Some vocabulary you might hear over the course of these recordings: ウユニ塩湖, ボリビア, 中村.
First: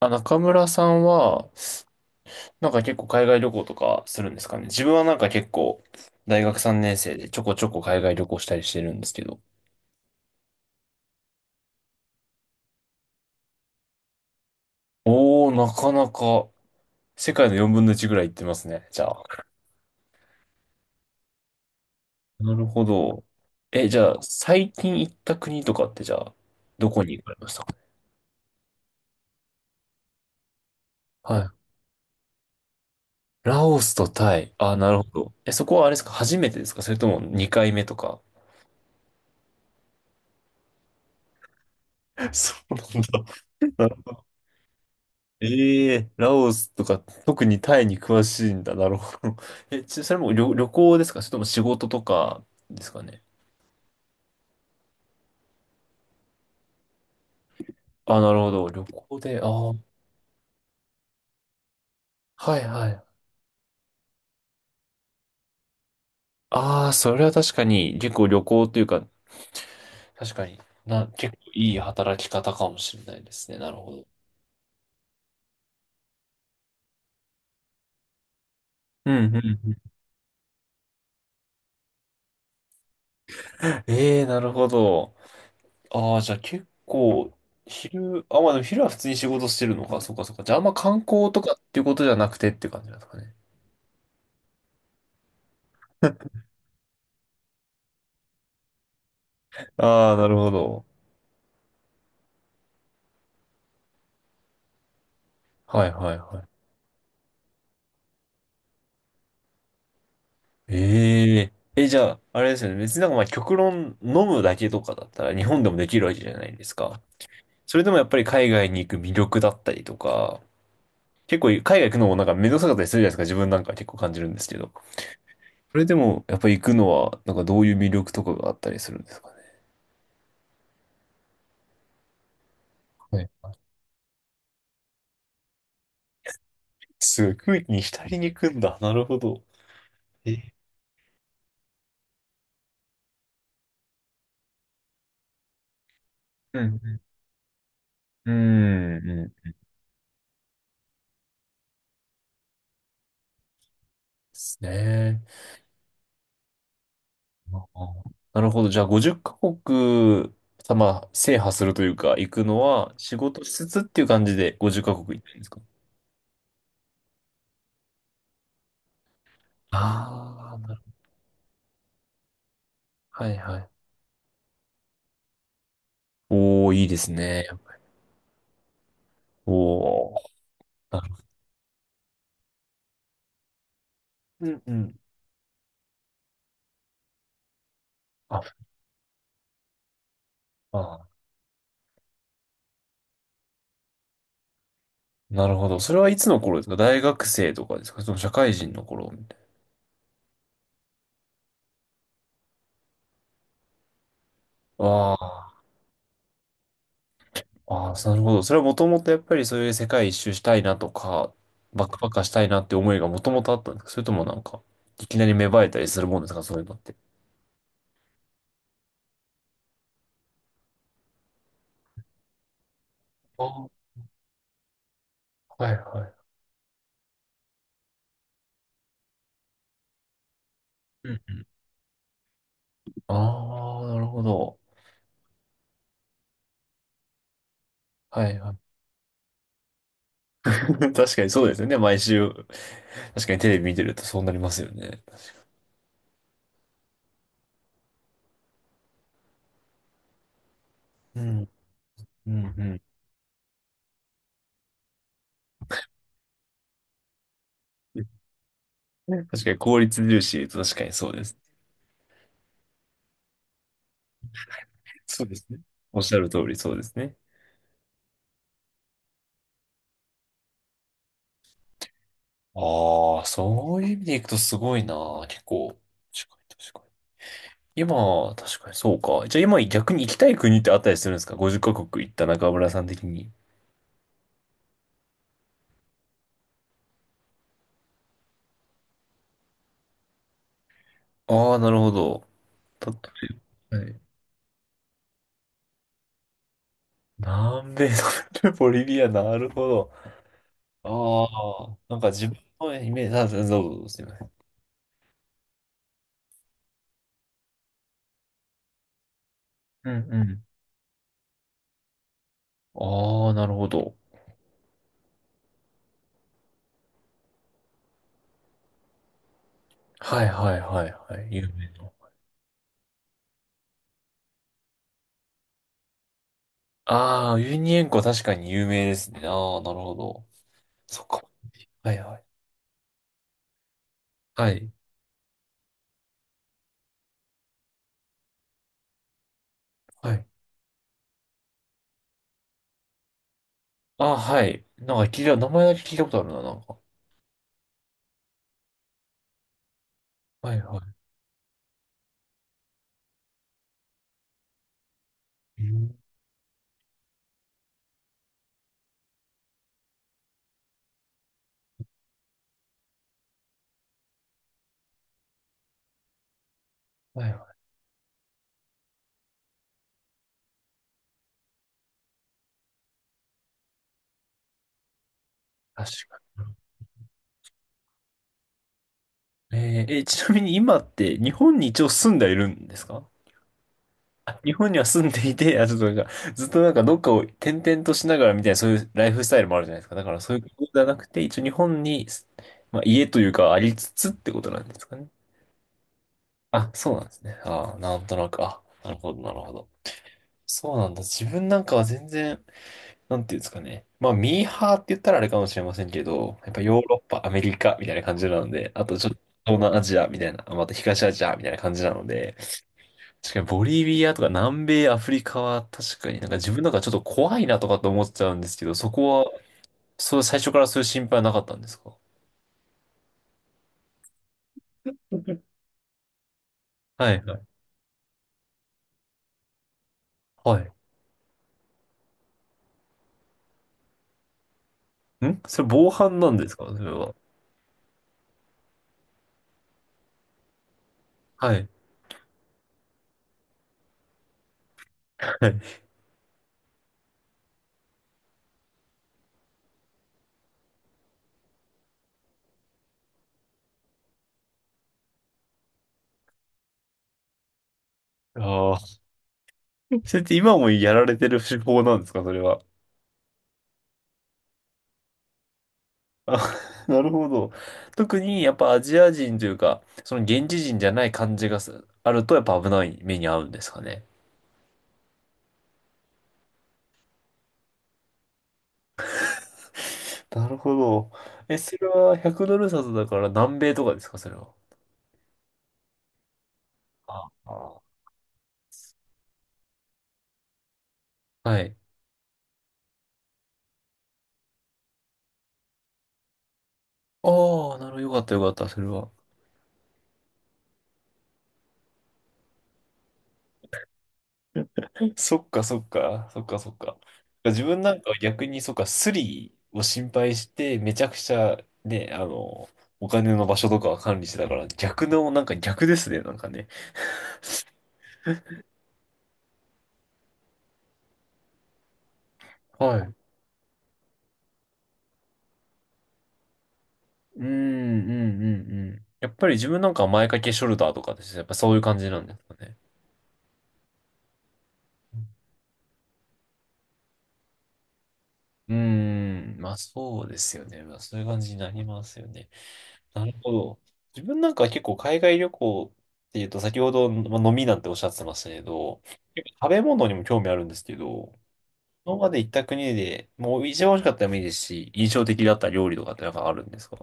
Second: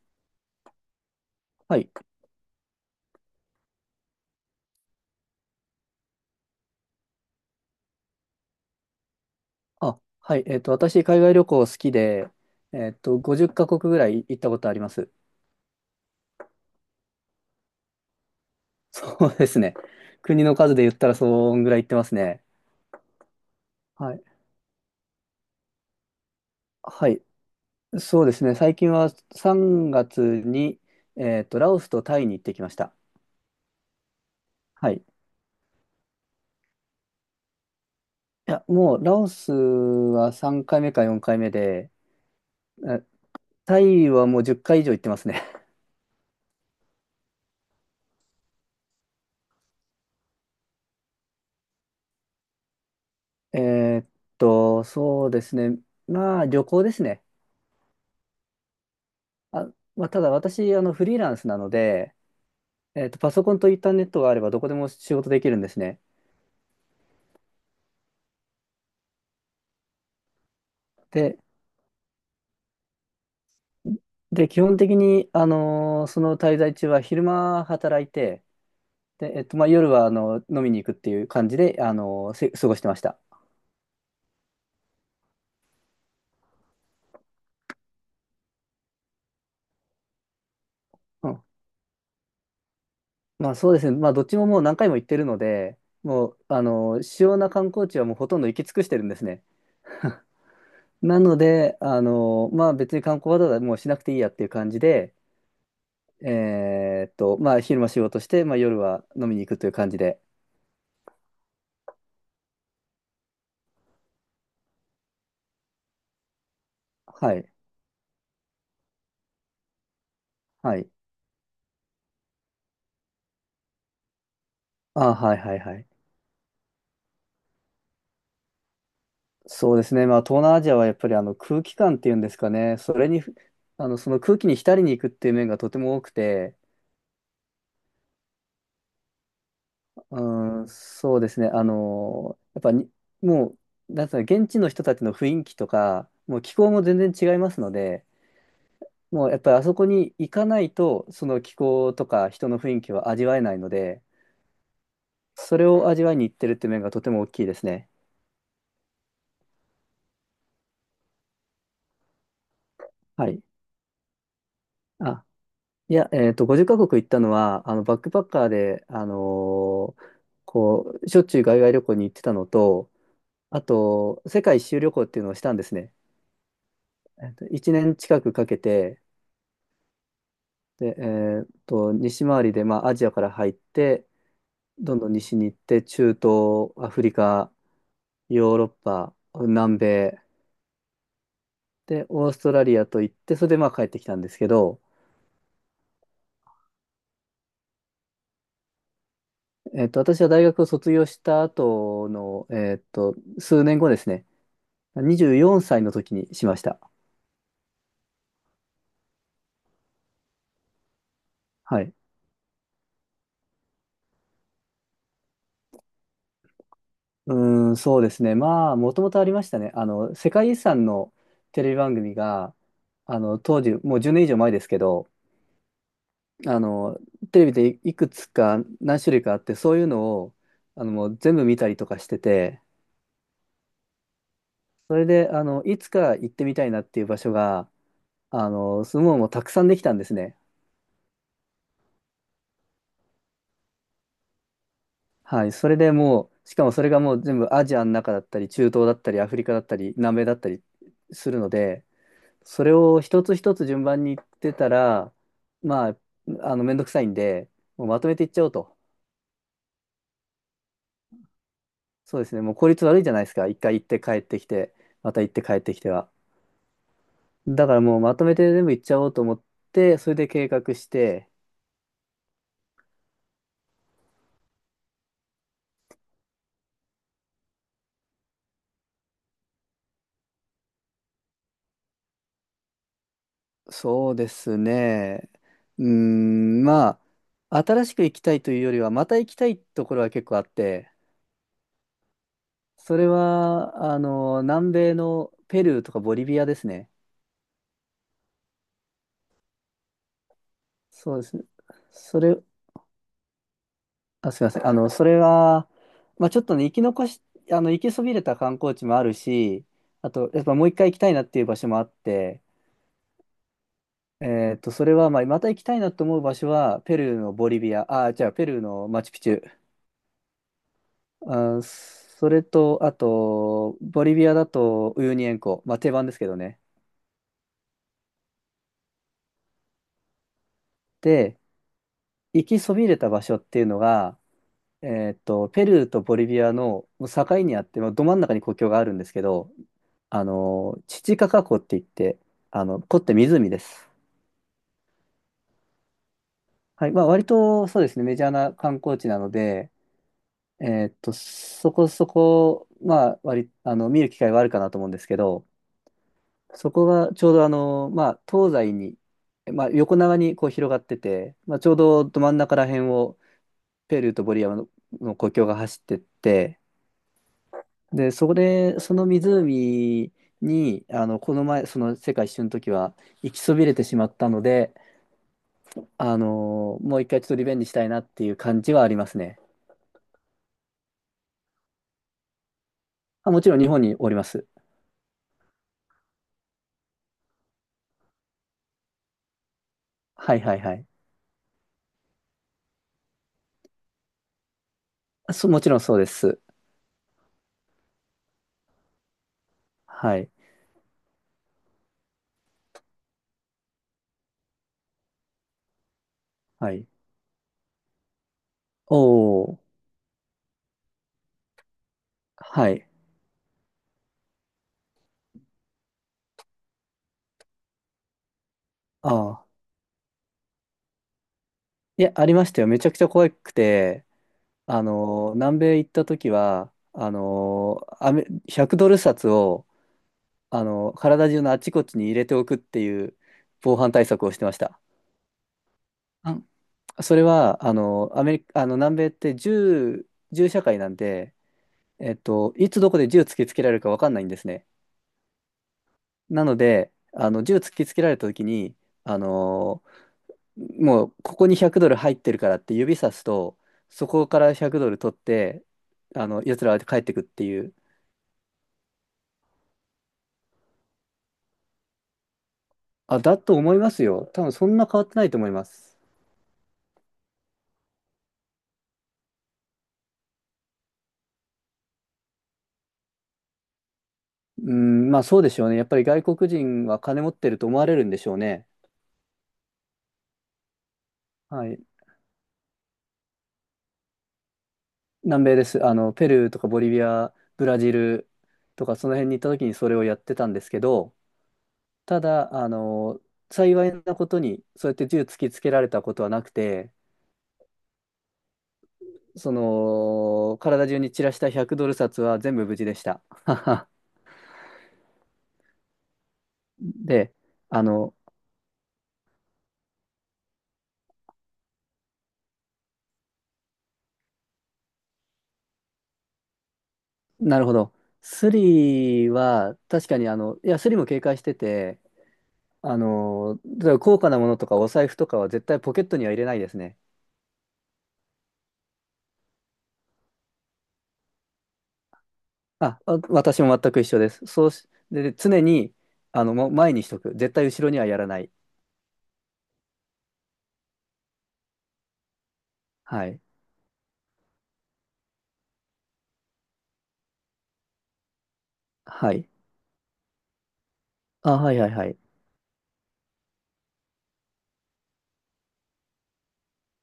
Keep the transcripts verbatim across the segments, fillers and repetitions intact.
あ、中村さんは、はい。なんか結構海外旅行とかするんですかね。自分はなんか結構、大学さんねん生でちょこちょこ海外旅行したりしてるんですけど。あ、はい。えっと、私、海外旅行好きで、えっと、ごじゅっカ国ぐらい行ったことあります。おー、なかなか、世界のよんぶんのいちぐらい行ってますね、じゃそあ。うですね。国の数で言ったら、そんぐらい行ってますね。なるほど。え、じゃはあ、い。最近行った国とかってじゃあ、どこはにい。行かれましたか？そうですね。最近はさんがつに、はえっい。と、ラオスとタイに行ってきました。ラオスとタイ。あ、なはい。るほいど。え、そこはあれですか？初めてですか？それともにかいめとか？ や、もう、ラオスはさんかいめかよんかいめで、そうえなんタイだ。はもうじゅっかい以上行ってますね。ええ、ラオスとか、特にタイに詳しいんだ。なるほど。え、ち、それも旅、旅行ですか？それとも仕事とかですかね。えーっと、そうですね。まあ、旅行ですね。あ、なるほど。旅行で、ああ、あ、はまあ、ただ私、あの、フリーランスなので、いはい。えっと、パソコンとインターネットがあればどこでも仕事できるんですね。ああ、それは確かに、結構旅行というか、確かにな、結で、構いい働き方かもしれないですね。なるほど。で、基本的に、あのーその滞在中は昼間働いて、うんで、うえっと、んまあ、うん。夜は、あの、飲みに行くっていう感じで、あのーせ過ごしてました。ええ、なるほど。ああ、じゃあ結構、昼、あ、まあでも昼は普通に仕事してるのか。そうかそうか。じゃああんま観う光とん。かっていうことじゃなくてって感じなんですかね。まあ、そうですね。まあ、どっちももう何回も行ってるので、もう、あのー主要な観光地はもうほとんど行き尽くしてるんですね。ああ、なるほど。なので、あのーまあ、別に観光わざわざもうしなくていいやっていう感じで、はいはいはい。えーっと、まあ、昼間仕事して、まあ、夜は飲みに行くという感じで、えええ、じゃあ、あれですよね。別になんかまあ極論飲むだけとかだったら日本でもできるわけじゃないですか。はい。それでもやっぱり海外に行く魅力だったりとか、はい。結構海外行くのもなんか面倒くさかったりするじゃないですか。自分なんか結構感じるんですけど。あ、はいはいはそれい。でもやっぱり行くのはなんかどういう魅力とかがあったりするんですかね。そうですね。まあ、東南アジアはやっぱりあの空気感っていうんですかね。それはに、い。あの、その空気に浸りに行くっていう面がとても多くて、すごい、空気に浸りに行くんだ。なるほど。え、うん、そうですね。あの、やっぱに、もう、なんつうの、現地の人たちの雰囲気とか、もう気う候も全ん然違いますので、うん。うん、もうやっうぱん。でりあそこに行かないと、その気候とか人の雰囲気は味わえないので、すね。それを味わいに行ってるっていう面がとても大きいであすね。ーなるほど。じゃあ、ごじゅうカ国、さ、まあ、制覇するというか、行くのは、仕はい。事しつつっていう感じでごじゅうカ国行あったんですか？いや、えっと、ごじゅっカ国行ったのは、あの、バックパッカーで、あのーああー、なるほこう、しょっちゅう海外旅行に行ってたのと、ど。はいはあい。と、世界一周旅行っていうのをしたんですね。おー、いいですえっと、ね。いちねん近くかけて、おー。で、なるえっと、西回りで、まあ、アジアから入って、うんうどん。んどん西に行って、中東、アフリカ、あ、ヨーロッパ、南米、あで、オーストラリアと行って、それで、まあ、帰ってきたんですけど、ー、なるほど。それはいつの頃ですか？大学生とかですか？その社会人の頃みたいえっと、私は大学を卒業した後の、えっと、数年後ですね、な。あ24ー歳の時にしました。あー、なるほど。それはもともとやっぱりそういう世界一周したいなとか、はバッい。クパッカーしたいなって思いがもともとあったんですか？それともなんか、いきなり芽生えたりするもんですかそういうのって。うーん、そうですね。まあ、もともとありましたね。あの、世界遺産のテレビ番組が、あの、あ当ー時、もうじゅうねん以上前ですけど、はいはい。あの、テレビでいいくつか何種類かあって、そういうのを、あの、もうう全ん。部見たりとかしてて、ああ、なるほど。それで、あの、いつか行ってみたいなっていう場所が、はいあはい。の、すごいもうたくさんできたんですね。確かにそうですよね。毎週。確かにテレビ見てるとそうなりますよね。はい。それでもう、しかもそれがもう全部アジアの中だったり、中東だったり、アフリカだったり、南米だったりうするん、ので、うん、うそれん。を一つ一つ順番に言ってたら、まあ、あの、めんどくさいんで、もうまとめ ていっちゃおうと。ね、確かに効率重視と、確かにそうです。そうですね。もう効率悪いじゃないですか。一回行って帰ってきて、またそう行っでてす帰ね。ってきておっは。しゃる通りそうですね。だからもうまとめて全部行っちゃおうと思って、それで計画して、ああ、そういう意味でいくとすごいな。結構。確かに確かに。今、確かにそうか。じゃあ今逆に行きたい国ってあったりするんですか？ ごじゅう カ国行った中村さん的に。そうですね。うーん、まあ、新しく行きたいというよりは、また行きたいところは結構あって、ああ、なるほど。たはそれは、あいの、南米のペルーとかボリビアですね。南米の ボリビア、なるほど。そうであすね。あ、なんかそ自分れ、のイメージ、あ、どうぞ、どうぞすいません。あ、すみません。あの、それは、まあ、ちょっとね、生き残し、あの、行きそびれた観光地もあるし、うんあうと、やっん。ぱもう一回行きたいなっていう場所もあって、ああ、なるほど。えっと、それは、まあ、また行きたいなと思う場所は、ペルーのボリビア、あ、じゃあ、ペルーのマチュピチュ。はいはいはいはい。有あ、名な。それと、あと、ボリビアだと、ウユニ塩湖。まあ、定番ですけどね。ああ、ウユニ塩湖確かに有名ですね。ああ、なるほど。そっか。で、はいはい。行きそびれた場所っていうのが、はい。えっと、ペルーとボリビアのもう境にあって、まあ、ど真ん中に国境があるんですけど、はあい。の、チチカカ湖って言って、あの、湖って湖です。ああ、はい。なんか聞いた、名前だけ聞いたことあるな、なんか。はい。まあ、割とそうですね、メジャーな観光地なので、はいえーっはと、そこそこ、まあ、割、あの、見る機会はあるかなと思うんですけど、い。うん、そこがちょうどあの、まあ、東西に、まあ、横長にこう広がってて、まあ、ちょうどど真ん中ら辺をペルーとボリビアの、の国境が走ってって、はいはい。で、そこで、その湖に、あの、この前、その世界一周の時は行きそびれてしまったので、確あかのーもう一回ちょっとリベンジしたいなっていう感じはありますね。に。えーえ、ちなみに今って日本に一応住んでいるんですか？あ、もちろん日本におりまあ、す。日本には住んでいて、あ、ちょっとなんか、ずっとなんかどっかを転々としながらみたいな、そういうライフスタイルもあるじゃないですか。だからそはういいうこはいとはじゃい。なくて、一応日本に、まあ、家というかありつつってことなんですかね。あそ、もちろんそうです。あ、そうなんですね。ああ、なんとなく、あ、なるほど、なるほど。はい。そうなんだ。自分なんかは全然、なんていうんですかね。まあ、ミーハーって言ったらあれかもしれませんけど、やっぱはヨーい。ロッパ、アメリカみたいな感じなので、あとちょっとお東ー。南アジアみたいな、あ、また東アジアみたいな感じなので、はい。確かにボリビアとか南米アフリカは確かになんか自分なんかちょっと怖いなとかと思っちゃうんですけど、そあこは、あ。そう、最初からそういう心配はなかったんですか？いや、ありましたよ。めちゃくちゃ怖くて、あのー南米行った時は、はあいはい。のーアメ、ひゃくドル札を、はあい。のー体中のあちこちに入れておくっていう防犯対策をしてました。んそれ防犯なんですあかそれは。それは、あのーアメリカ、あの、南米って銃、銃社会なんで、はい。えっと、いつどこで銃突きつけられるか分かんないんですね。はい。なので、あの銃突きつけられた時に、あのーもうここにひゃくドル入ってるからって指さすと、そこからひゃくドル取って、あの、奴らは帰ってくっていう。ああ。それって今もやられてる手法なんですかそれは。あ、だと思いますよ。多分そんな変わってないと思います。あ、なるほど。特にやっぱアジア人というか、その現地人じゃない感じがすあるとやっぱ危ない目に遭うんですかね。うん、まあそうでしょうね。やっぱり外国人は金持ってると思われるんでしょうね。なるほど。え、はそい。れはひゃくドル札だから南米とかですか、それは。南米です。あの、ペルーとかボリビあア、ブラあ、ジルとかその辺に行った時にそれをやってたんですけど、はい。ただ、あの、幸いなことに、そうやって銃突きつけられたことはなくて、ああ、なるほど。よかった、よかった、それは。その、体中に散らしたひゃくドル札は全部無事でした。そっかそっか、そっかそっか。で、自分あなんかの、は逆にそっか、スリを心配して、めちゃくちゃね、あの、お金の場所とかは管理してたから、逆の、なんか逆ですね、なんかね。なるほど。スリは、確かに、あの、いや、スリも警戒してて、あはい。の、例えば高価なものとかお財布とかは絶対ポケットには入れないですね。うん、うん、うん、うん。やっぱり自分なんかは前掛けショルダーとかですね、やっぱそういう感じなんですかね。あ、わ私も全く一緒です。そうし、で、常に、あの、もう前にしとく。絶対後ろにはやらない。うん、まあそうですよね。まあそういう感じになりますよね。なはるい。ほど。自分なんかは結構海外旅行っていうと、先ほど、まあ飲みなんておっしゃってましたけど、は結い。構食べ物にも興味あるんですけど、あ、はいはいは今い。まで行った国で、もう一番美味しかったらもいいですし、印象的だった料理とかってなんかあるんですか？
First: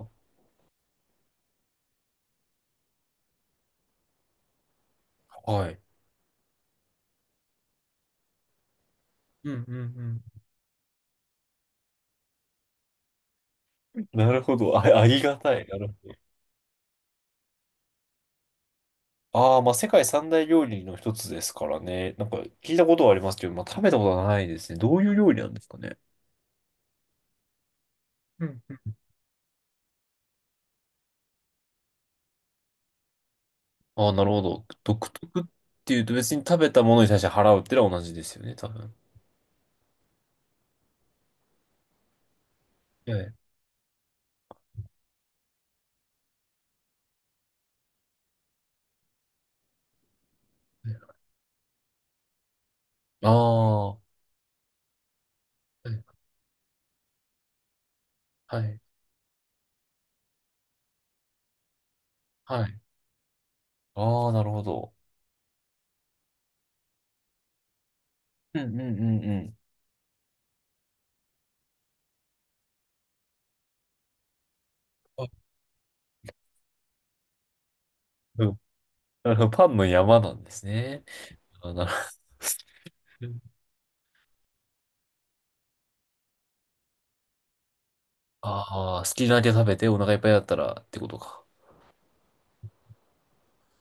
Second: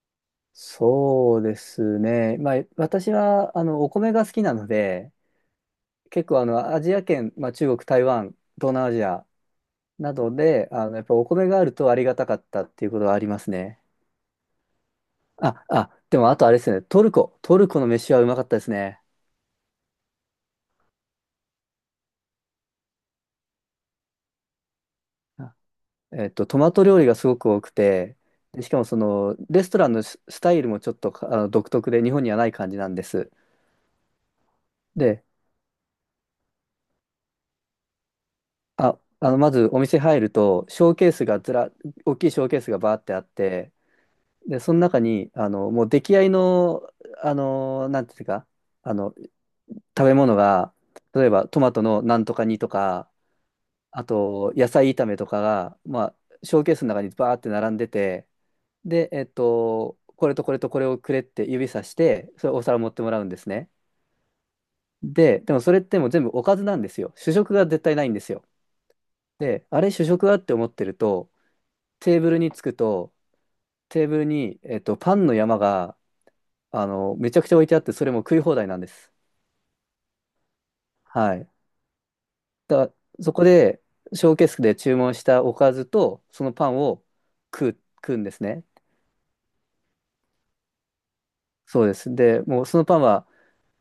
そうですね。まあ、私は、あの、お米が好きなので、はい。結構、あの、アジア圏、まあ、中国、台湾、東南アジアうんうなんどで、あの、やっぱお米があるとありがたかったっていうことはありますね。うん。なるほど。あ、ありがたあ、い。なるほあ、ど。でも、あとあれですね。トルコ。トルコの飯はうまかったですね。ああ、まあ世界三大料理の一つですからね。なんか聞いたことはありますけど、まあ食べたことはないですね。どういう料理なんあですかね。えっと、トマト料理がすごく多くて、でしかも、その、レストランのススタイルもちょっと、あの、独特で、日本にはない感じなんです。ああ、なるほど。独で、特っていうと別に食べたものに対して払うってのは同じですよね、多分。あ、あの、まずお店入ると、ショーケースがずら、大きいショーケースがバーっえてあっえ。て、で、その中に、あの、もう出来合いの、あの、なんていうか、あの、食べ物が、例えばトマトのなんとか煮とか、ああ、はあと、野菜炒めとかが、まあ、い、ショーケースの中にバーって並んでて、はい。で、えっと、これとこれとこれをくれって指さして、それおは皿い、持ってもらうんですね。ああ、なるほど。で、でもそれってもう全部おかずなんですよ。主食が絶対ないんですよ。うんうんうんうん。で、あれ主食はって思ってると、テーブルに着くと、テーブルに、えっと、パンあ、の山があの、めちゃくちゃ置いてあって、それも食いう放ん、題なんです。なるほど、パンの山なんですね。はい。あ、なるだから、ほそこど。で、ショーケースで注文したおかずと、そのパンを食う、食うんですね。ああ、好きなだけ食べてお腹いっぱいだったらってことか。そうです。で、もうそのパンは、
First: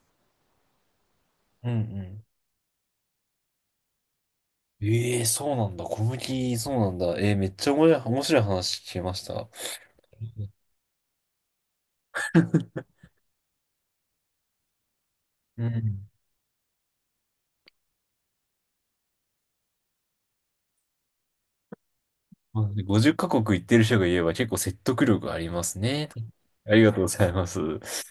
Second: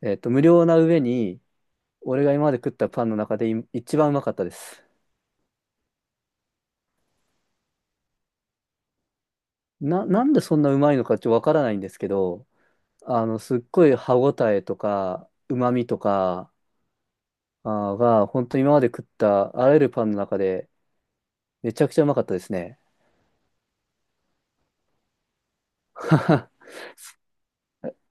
えっと、無料な上に、うん俺うが今まで食ったパンの中でい一番うまかったです。ん。ええ、そうなんだ。小麦、そうなんだ。ええ、めっちゃ面白い、面白い話聞けました。な、なんでそんなうまいのかちょっとわからないんですけど、あの、すっごい歯ごたえとか、ううまみとん。か、あーが、本当に今まで食ったあらゆるパンの中で、めちゃくちゃうまかったですまね。あごじゅうカ国行ってる人が言えば結構説得力ありますね。ありがとうございます。